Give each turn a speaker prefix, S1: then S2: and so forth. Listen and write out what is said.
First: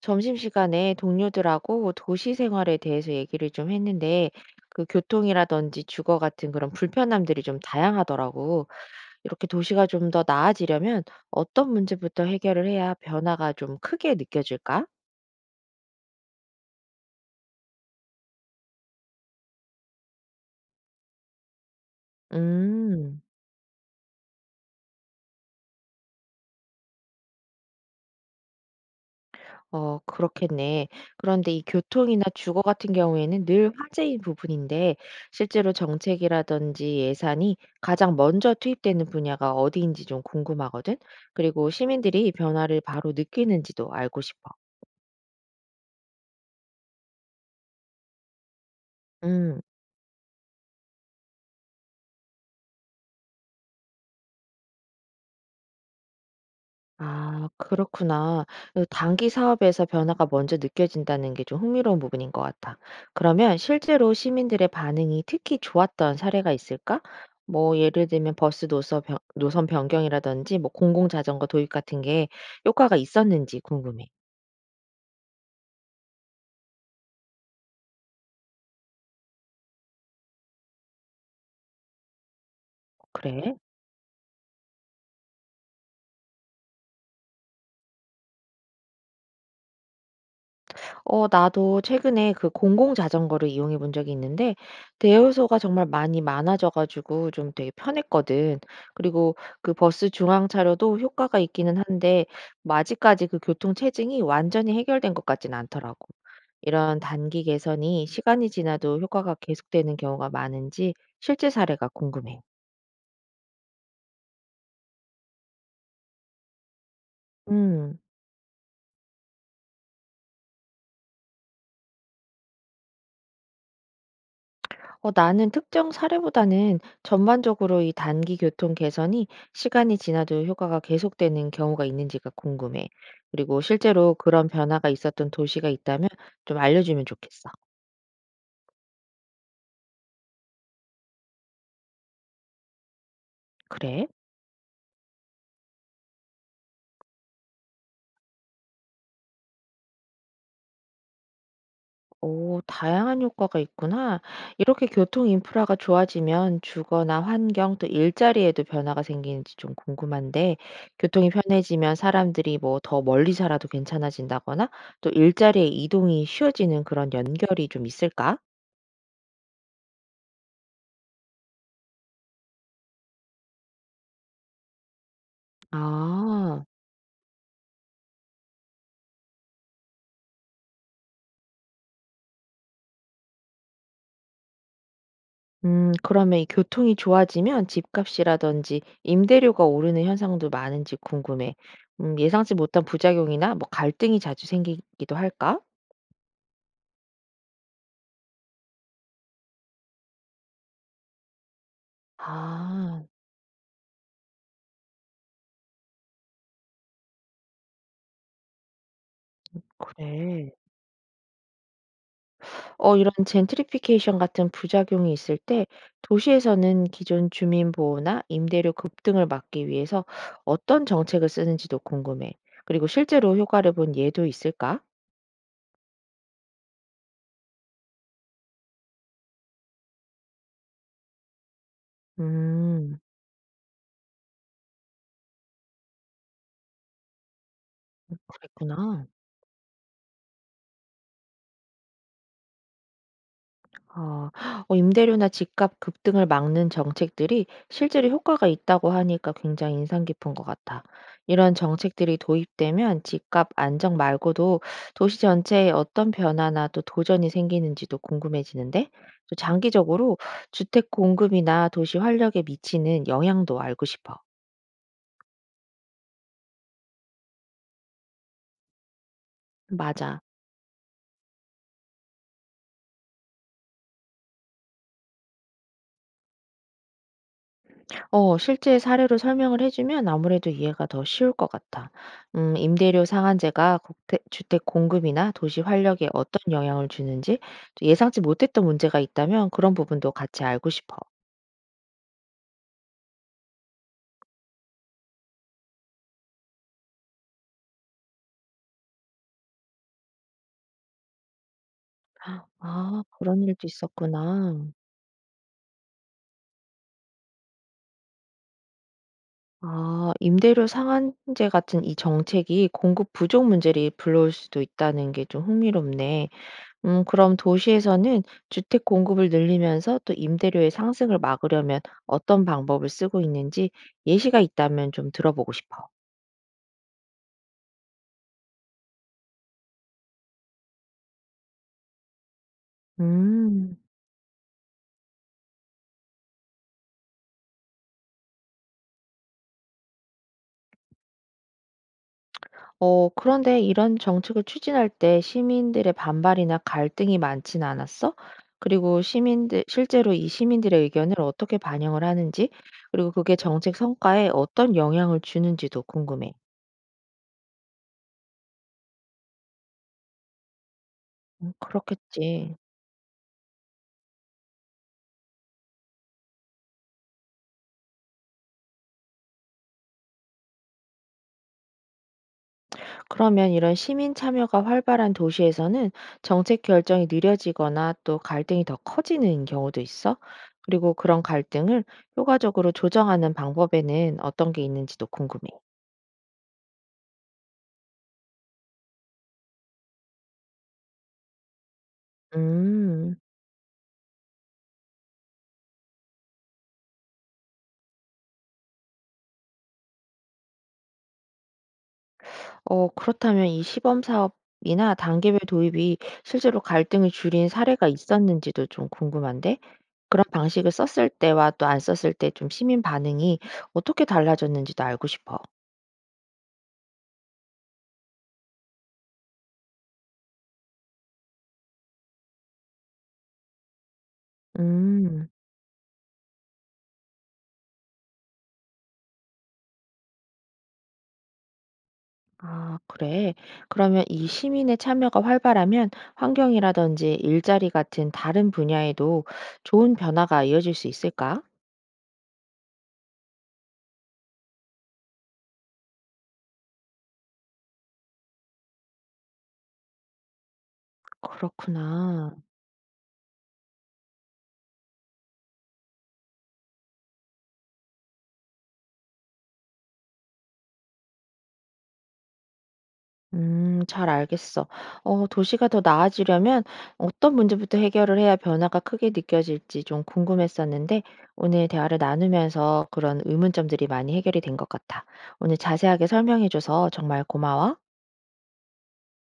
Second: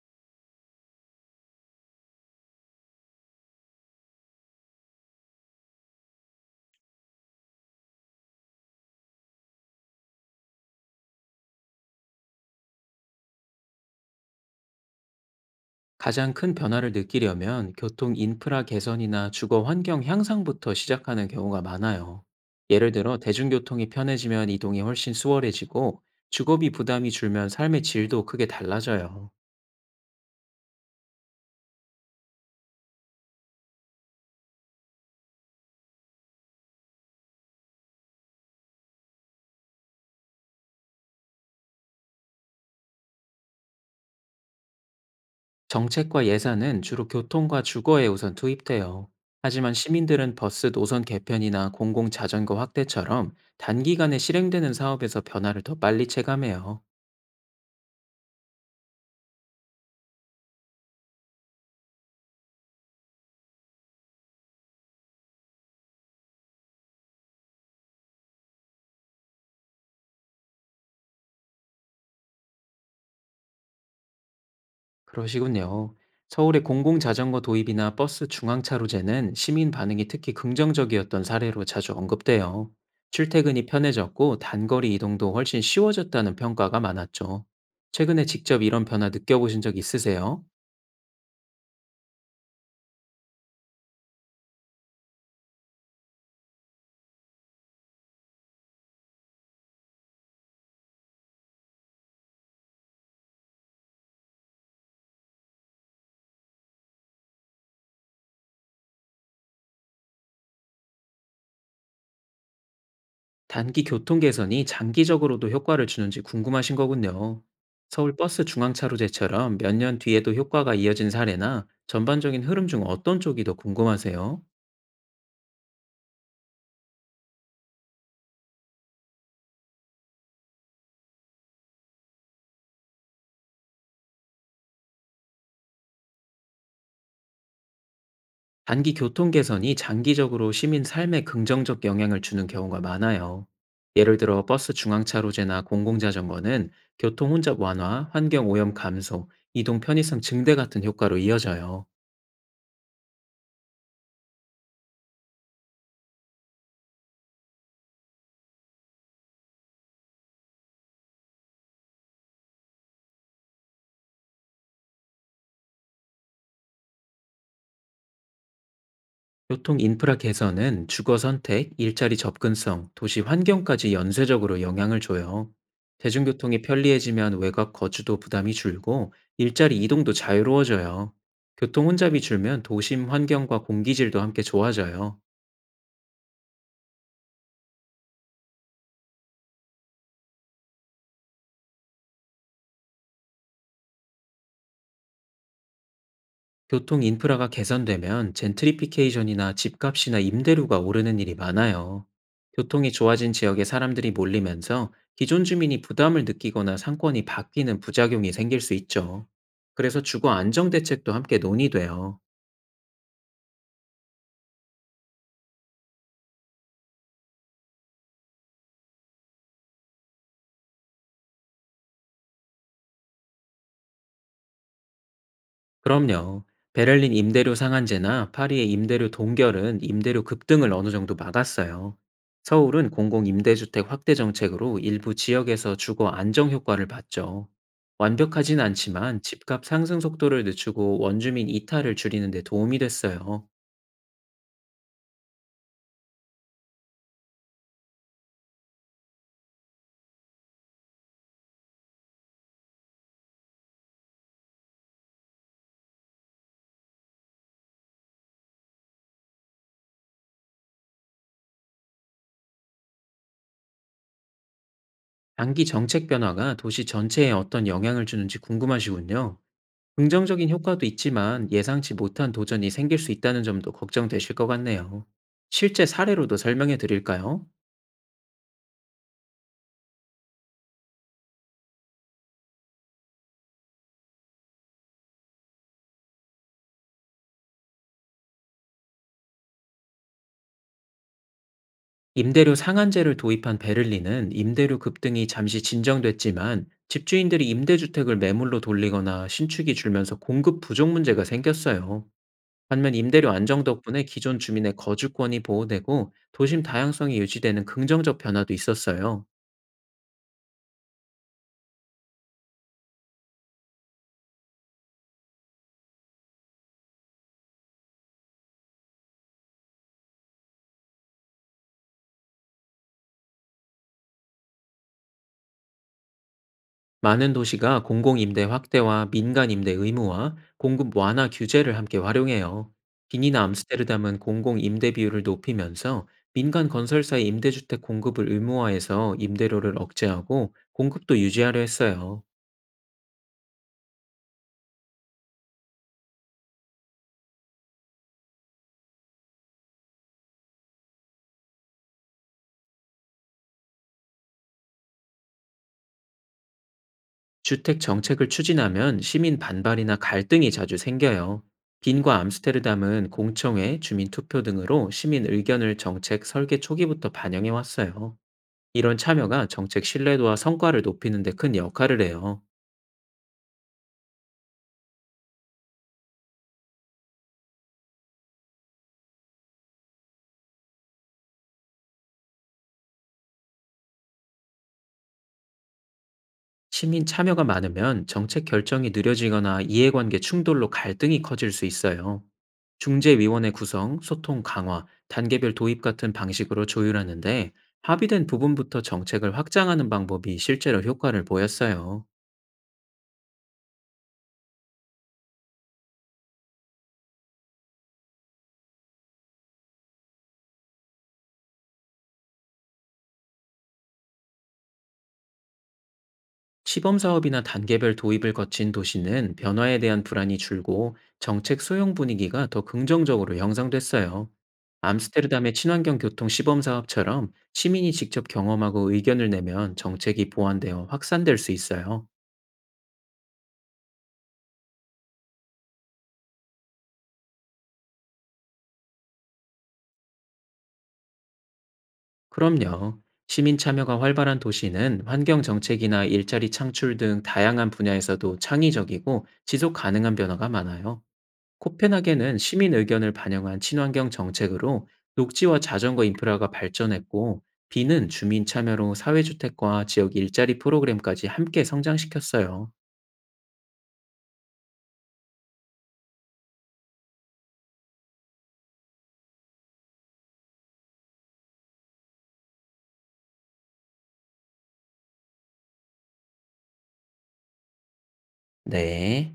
S1: 점심시간에 동료들하고 도시 생활에 대해서 얘기를 좀 했는데 그 교통이라든지 주거 같은 그런 불편함들이 좀 다양하더라고. 이렇게 도시가 좀 더 나아지려면 어떤 문제부터 해결을 해야 변화가 좀 크게 느껴질까?
S2: 가장 큰 변화를 느끼려면 교통 인프라 개선이나 주거 환경 향상부터 시작하는 경우가 많아요. 예를 들어
S1: 음.
S2: 대중교통이 편해지면 이동이 훨씬 수월해지고 주거비 부담이 줄면 삶의 질도 크게 달라져요.
S1: 어 그렇겠네. 그런데 이 교통이나 주거 같은 경우에는 늘 화제인 부분인데 실제로 정책이라든지 예산이 가장 먼저 투입되는 분야가 어디인지 좀 궁금하거든. 그리고 시민들이 변화를 바로 느끼는지도 알고 싶어.
S2: 정책과 예산은 주로 교통과 주거에 우선 투입돼요.
S1: 음.
S2: 하지만 시민들은 버스 노선 개편이나 공공자전거 확대처럼 단기간에 실행되는 사업에서 변화를 더 빨리 체감해요.
S1: 아 그렇구나. 그 단기 사업에서 변화가 먼저 느껴진다는 게 좀 흥미로운 부분인 것 같아. 그러면 실제로 시민들의 반응이 특히 좋았던 사례가 있을까? 뭐 예를 들면 버스 노선 변 노선 변경이라든지 뭐 공공 자전거 도입 같은 게 효과가 있었는지 궁금해.
S2: 그러시군요. 서울의 공공자전거 도입이나 버스 중앙차로제는 시민 반응이 특히 긍정적이었던 사례로 자주 언급돼요.
S1: 그래?
S2: 출퇴근이 편해졌고 단거리 이동도 훨씬 쉬워졌다는 평가가 많았죠. 최근에 직접 이런 변화 느껴보신 적 있으세요?
S1: 어 나도 최근에 그 공공 자전거를 이용해 본 적이 있는데 대여소가 정말 많이 많아져 가지고 좀 되게 편했거든. 그리고 그 버스 중앙차로도 효과가 있기는 한데 뭐 아직까지 그 교통 체증이 완전히 해결된 것 같진 않더라고. 이런 단기 개선이 시간이 지나도 효과가 계속되는 경우가 많은지 실제 사례가 궁금해.
S2: 단기 교통 개선이 장기적으로도 효과를 주는지 궁금하신 거군요.
S1: 음.
S2: 서울 버스 중앙차로제처럼 몇 년 뒤에도 효과가 이어진 사례나 전반적인 흐름 중 어떤 쪽이 더 궁금하세요?
S1: 어, 나는 특정 사례보다는 전반적으로 이 단기 교통 개선이 시간이 지나도 효과가 계속되는 경우가 있는지가 궁금해. 그리고 실제로 그런 변화가 있었던 도시가 있다면 좀 알려주면 좋겠어.
S2: 단기 교통 개선이 장기적으로 시민 삶에 긍정적 영향을 주는 경우가 많아요.
S1: 그래?
S2: 예를 들어 버스 중앙차로제나 공공자전거는 교통 혼잡 완화, 환경 오염 감소, 이동 편의성 증대 같은 효과로 이어져요.
S1: 오, 다양한 효과가 있구나. 이렇게 교통 인프라가 좋아지면 주거나 환경 또 일자리에도 변화가 생기는지 좀 궁금한데, 교통이 편해지면 사람들이 뭐 더 멀리 살아도 괜찮아진다거나 또 일자리의 이동이 쉬워지는 그런 연결이 좀 있을까?
S2: 교통 인프라 개선은 주거 선택, 일자리 접근성, 도시 환경까지 연쇄적으로 영향을 줘요. 대중교통이
S1: 아.
S2: 편리해지면 외곽 거주도 부담이 줄고 일자리 이동도 자유로워져요. 교통 혼잡이 줄면 도심 환경과 공기질도 함께 좋아져요.
S1: 음, 그러면 이 교통이 좋아지면 집값이라든지 임대료가 오르는 현상도 많은지 궁금해. 음, 예상치 못한 부작용이나 뭐 갈등이 자주 생기기도 할까?
S2: 교통 인프라가 개선되면 젠트리피케이션이나 집값이나 임대료가 오르는 일이 많아요. 교통이
S1: 아,
S2: 좋아진 지역에 사람들이 몰리면서 기존 주민이 부담을 느끼거나 상권이 바뀌는 부작용이 생길 수 있죠. 그래서 주거
S1: 그래.
S2: 안정 대책도 함께 논의돼요.
S1: 어 이런 젠트리피케이션 같은 부작용이 있을 때 도시에서는 기존 주민 보호나 임대료 급등을 막기 위해서 어떤 정책을 쓰는지도 궁금해. 그리고 실제로 효과를 본 예도 있을까?
S2: 그럼요. 베를린 임대료 상한제나 파리의 임대료 동결은 임대료 급등을 어느 정도 막았어요. 서울은
S1: 음.
S2: 공공임대주택 확대 정책으로 일부 지역에서 주거 안정 효과를 봤죠. 완벽하진
S1: 그랬구나.
S2: 않지만 집값 상승 속도를 늦추고 원주민 이탈을 줄이는 데 도움이 됐어요.
S1: 어, 어, 임대료나 집값 급등을 막는 정책들이 실제로 효과가 있다고 하니까 굉장히 인상 깊은 것 같아. 이런 정책들이 도입되면 집값 안정 말고도 도시 전체에 어떤 변화나 또 도전이 생기는지도 궁금해지는데, 또 장기적으로 주택 공급이나 도시 활력에 미치는 영향도 알고 싶어.
S2: 단기 정책 변화가 도시 전체에 어떤 영향을 주는지 궁금하시군요.
S1: 맞아.
S2: 긍정적인 효과도 있지만 예상치 못한 도전이 생길 수 있다는 점도 걱정되실 것 같네요. 실제 사례로도 설명해 드릴까요?
S1: 어, 실제 사례로 설명을 해주면 아무래도 이해가 더 쉬울 것 같아. 임대료 상한제가 국태, 주택 공급이나 도시 활력에 어떤 영향을 주는지 또 예상치 못했던 문제가 있다면 그런 부분도 같이 알고 싶어.
S2: 임대료 상한제를 도입한 베를린은 임대료 급등이 잠시 진정됐지만 집주인들이 임대주택을 매물로 돌리거나 신축이 줄면서 공급 부족 문제가 생겼어요. 반면
S1: 아,
S2: 임대료
S1: 그런
S2: 안정
S1: 일도
S2: 덕분에 기존
S1: 있었구나.
S2: 주민의 거주권이 보호되고 도심 다양성이 유지되는 긍정적 변화도 있었어요.
S1: 아, 임대료 상한제 같은 이 정책이 공급 부족 문제를 불러올 수도 있다는 게 좀 흥미롭네. 음, 그럼 도시에서는 주택 공급을 늘리면서 또 임대료의 상승을 막으려면 어떤 방법을 쓰고 있는지 예시가 있다면 좀 들어보고 싶어.
S2: 많은 도시가 공공임대 확대와 민간임대 의무화, 공급 완화 규제를 함께 활용해요. 빈이나
S1: 음.
S2: 암스테르담은 공공임대 비율을 높이면서 민간 건설사의 임대주택 공급을 의무화해서 임대료를 억제하고 공급도 유지하려 했어요.
S1: 어, 그런데 이런 정책을 추진할 때 시민들의 반발이나 갈등이 많진 않았어? 그리고 실제로 이 시민들의 의견을 어떻게 반영을 하는지, 그리고 그게 정책 성과에 어떤 영향을 주는지도 궁금해.
S2: 주택 정책을 추진하면 시민 반발이나 갈등이 자주 생겨요. 빈과
S1: 그렇겠지.
S2: 암스테르담은 공청회, 주민투표 등으로 시민 의견을 정책 설계 초기부터 반영해 왔어요. 이런 참여가 정책 신뢰도와 성과를 높이는 데 큰 역할을 해요.
S1: 그러면 이런 시민 참여가 활발한 도시에서는 정책 결정이 느려지거나 또 갈등이 더 커지는 경우도 있어? 그리고 그런 갈등을 효과적으로 조정하는 방법에는 어떤 게 있는지도 궁금해.
S2: 시민 참여가 많으면 정책 결정이 느려지거나 이해관계 충돌로 갈등이 커질 수 있어요.
S1: 음.
S2: 중재위원회 구성, 소통 강화, 단계별 도입 같은 방식으로 조율하는데 합의된 부분부터 정책을 확장하는 방법이 실제로 효과를 보였어요.
S1: 어, 그렇다면 이 시범 사업이나 단계별 도입이 실제로 갈등을 줄인 사례가 있었는지도 좀 궁금한데, 그런 방식을 썼을 때와 또 안 썼을 때 좀 시민 반응이 어떻게 달라졌는지도 알고 싶어.
S2: 시범 사업이나 단계별 도입을 거친 도시는 변화에 대한 불안이 줄고 정책 소용 분위기가 더 긍정적으로 형성됐어요.
S1: 음.
S2: 암스테르담의 친환경 교통 시범 사업처럼 시민이 직접 경험하고 의견을 내면 정책이 보완되어 확산될 수 있어요.
S1: 아, 그래. 그러면 이 시민의 참여가 활발하면 환경이라든지 일자리 같은 다른 분야에도 좋은 변화가 이어질 수 있을까?
S2: 그럼요. 시민 참여가 활발한 도시는 환경 정책이나 일자리 창출 등 다양한 분야에서도 창의적이고 지속 가능한 변화가 많아요.
S1: 그렇구나.
S2: 코펜하겐은 시민 의견을 반영한 친환경 정책으로 녹지와 자전거 인프라가 발전했고, 비는 주민 참여로 사회주택과 지역 일자리 프로그램까지 함께 성장시켰어요.
S1: 잘 알겠어. 어, 도시가 더 나아지려면 어떤 문제부터 해결을 해야 변화가 크게 느껴질지 좀 궁금했었는데 오늘 대화를 나누면서 그런 의문점들이 많이 해결이 된 것 같아. 오늘 자세하게 설명해줘서 정말 고마워.
S2: 네.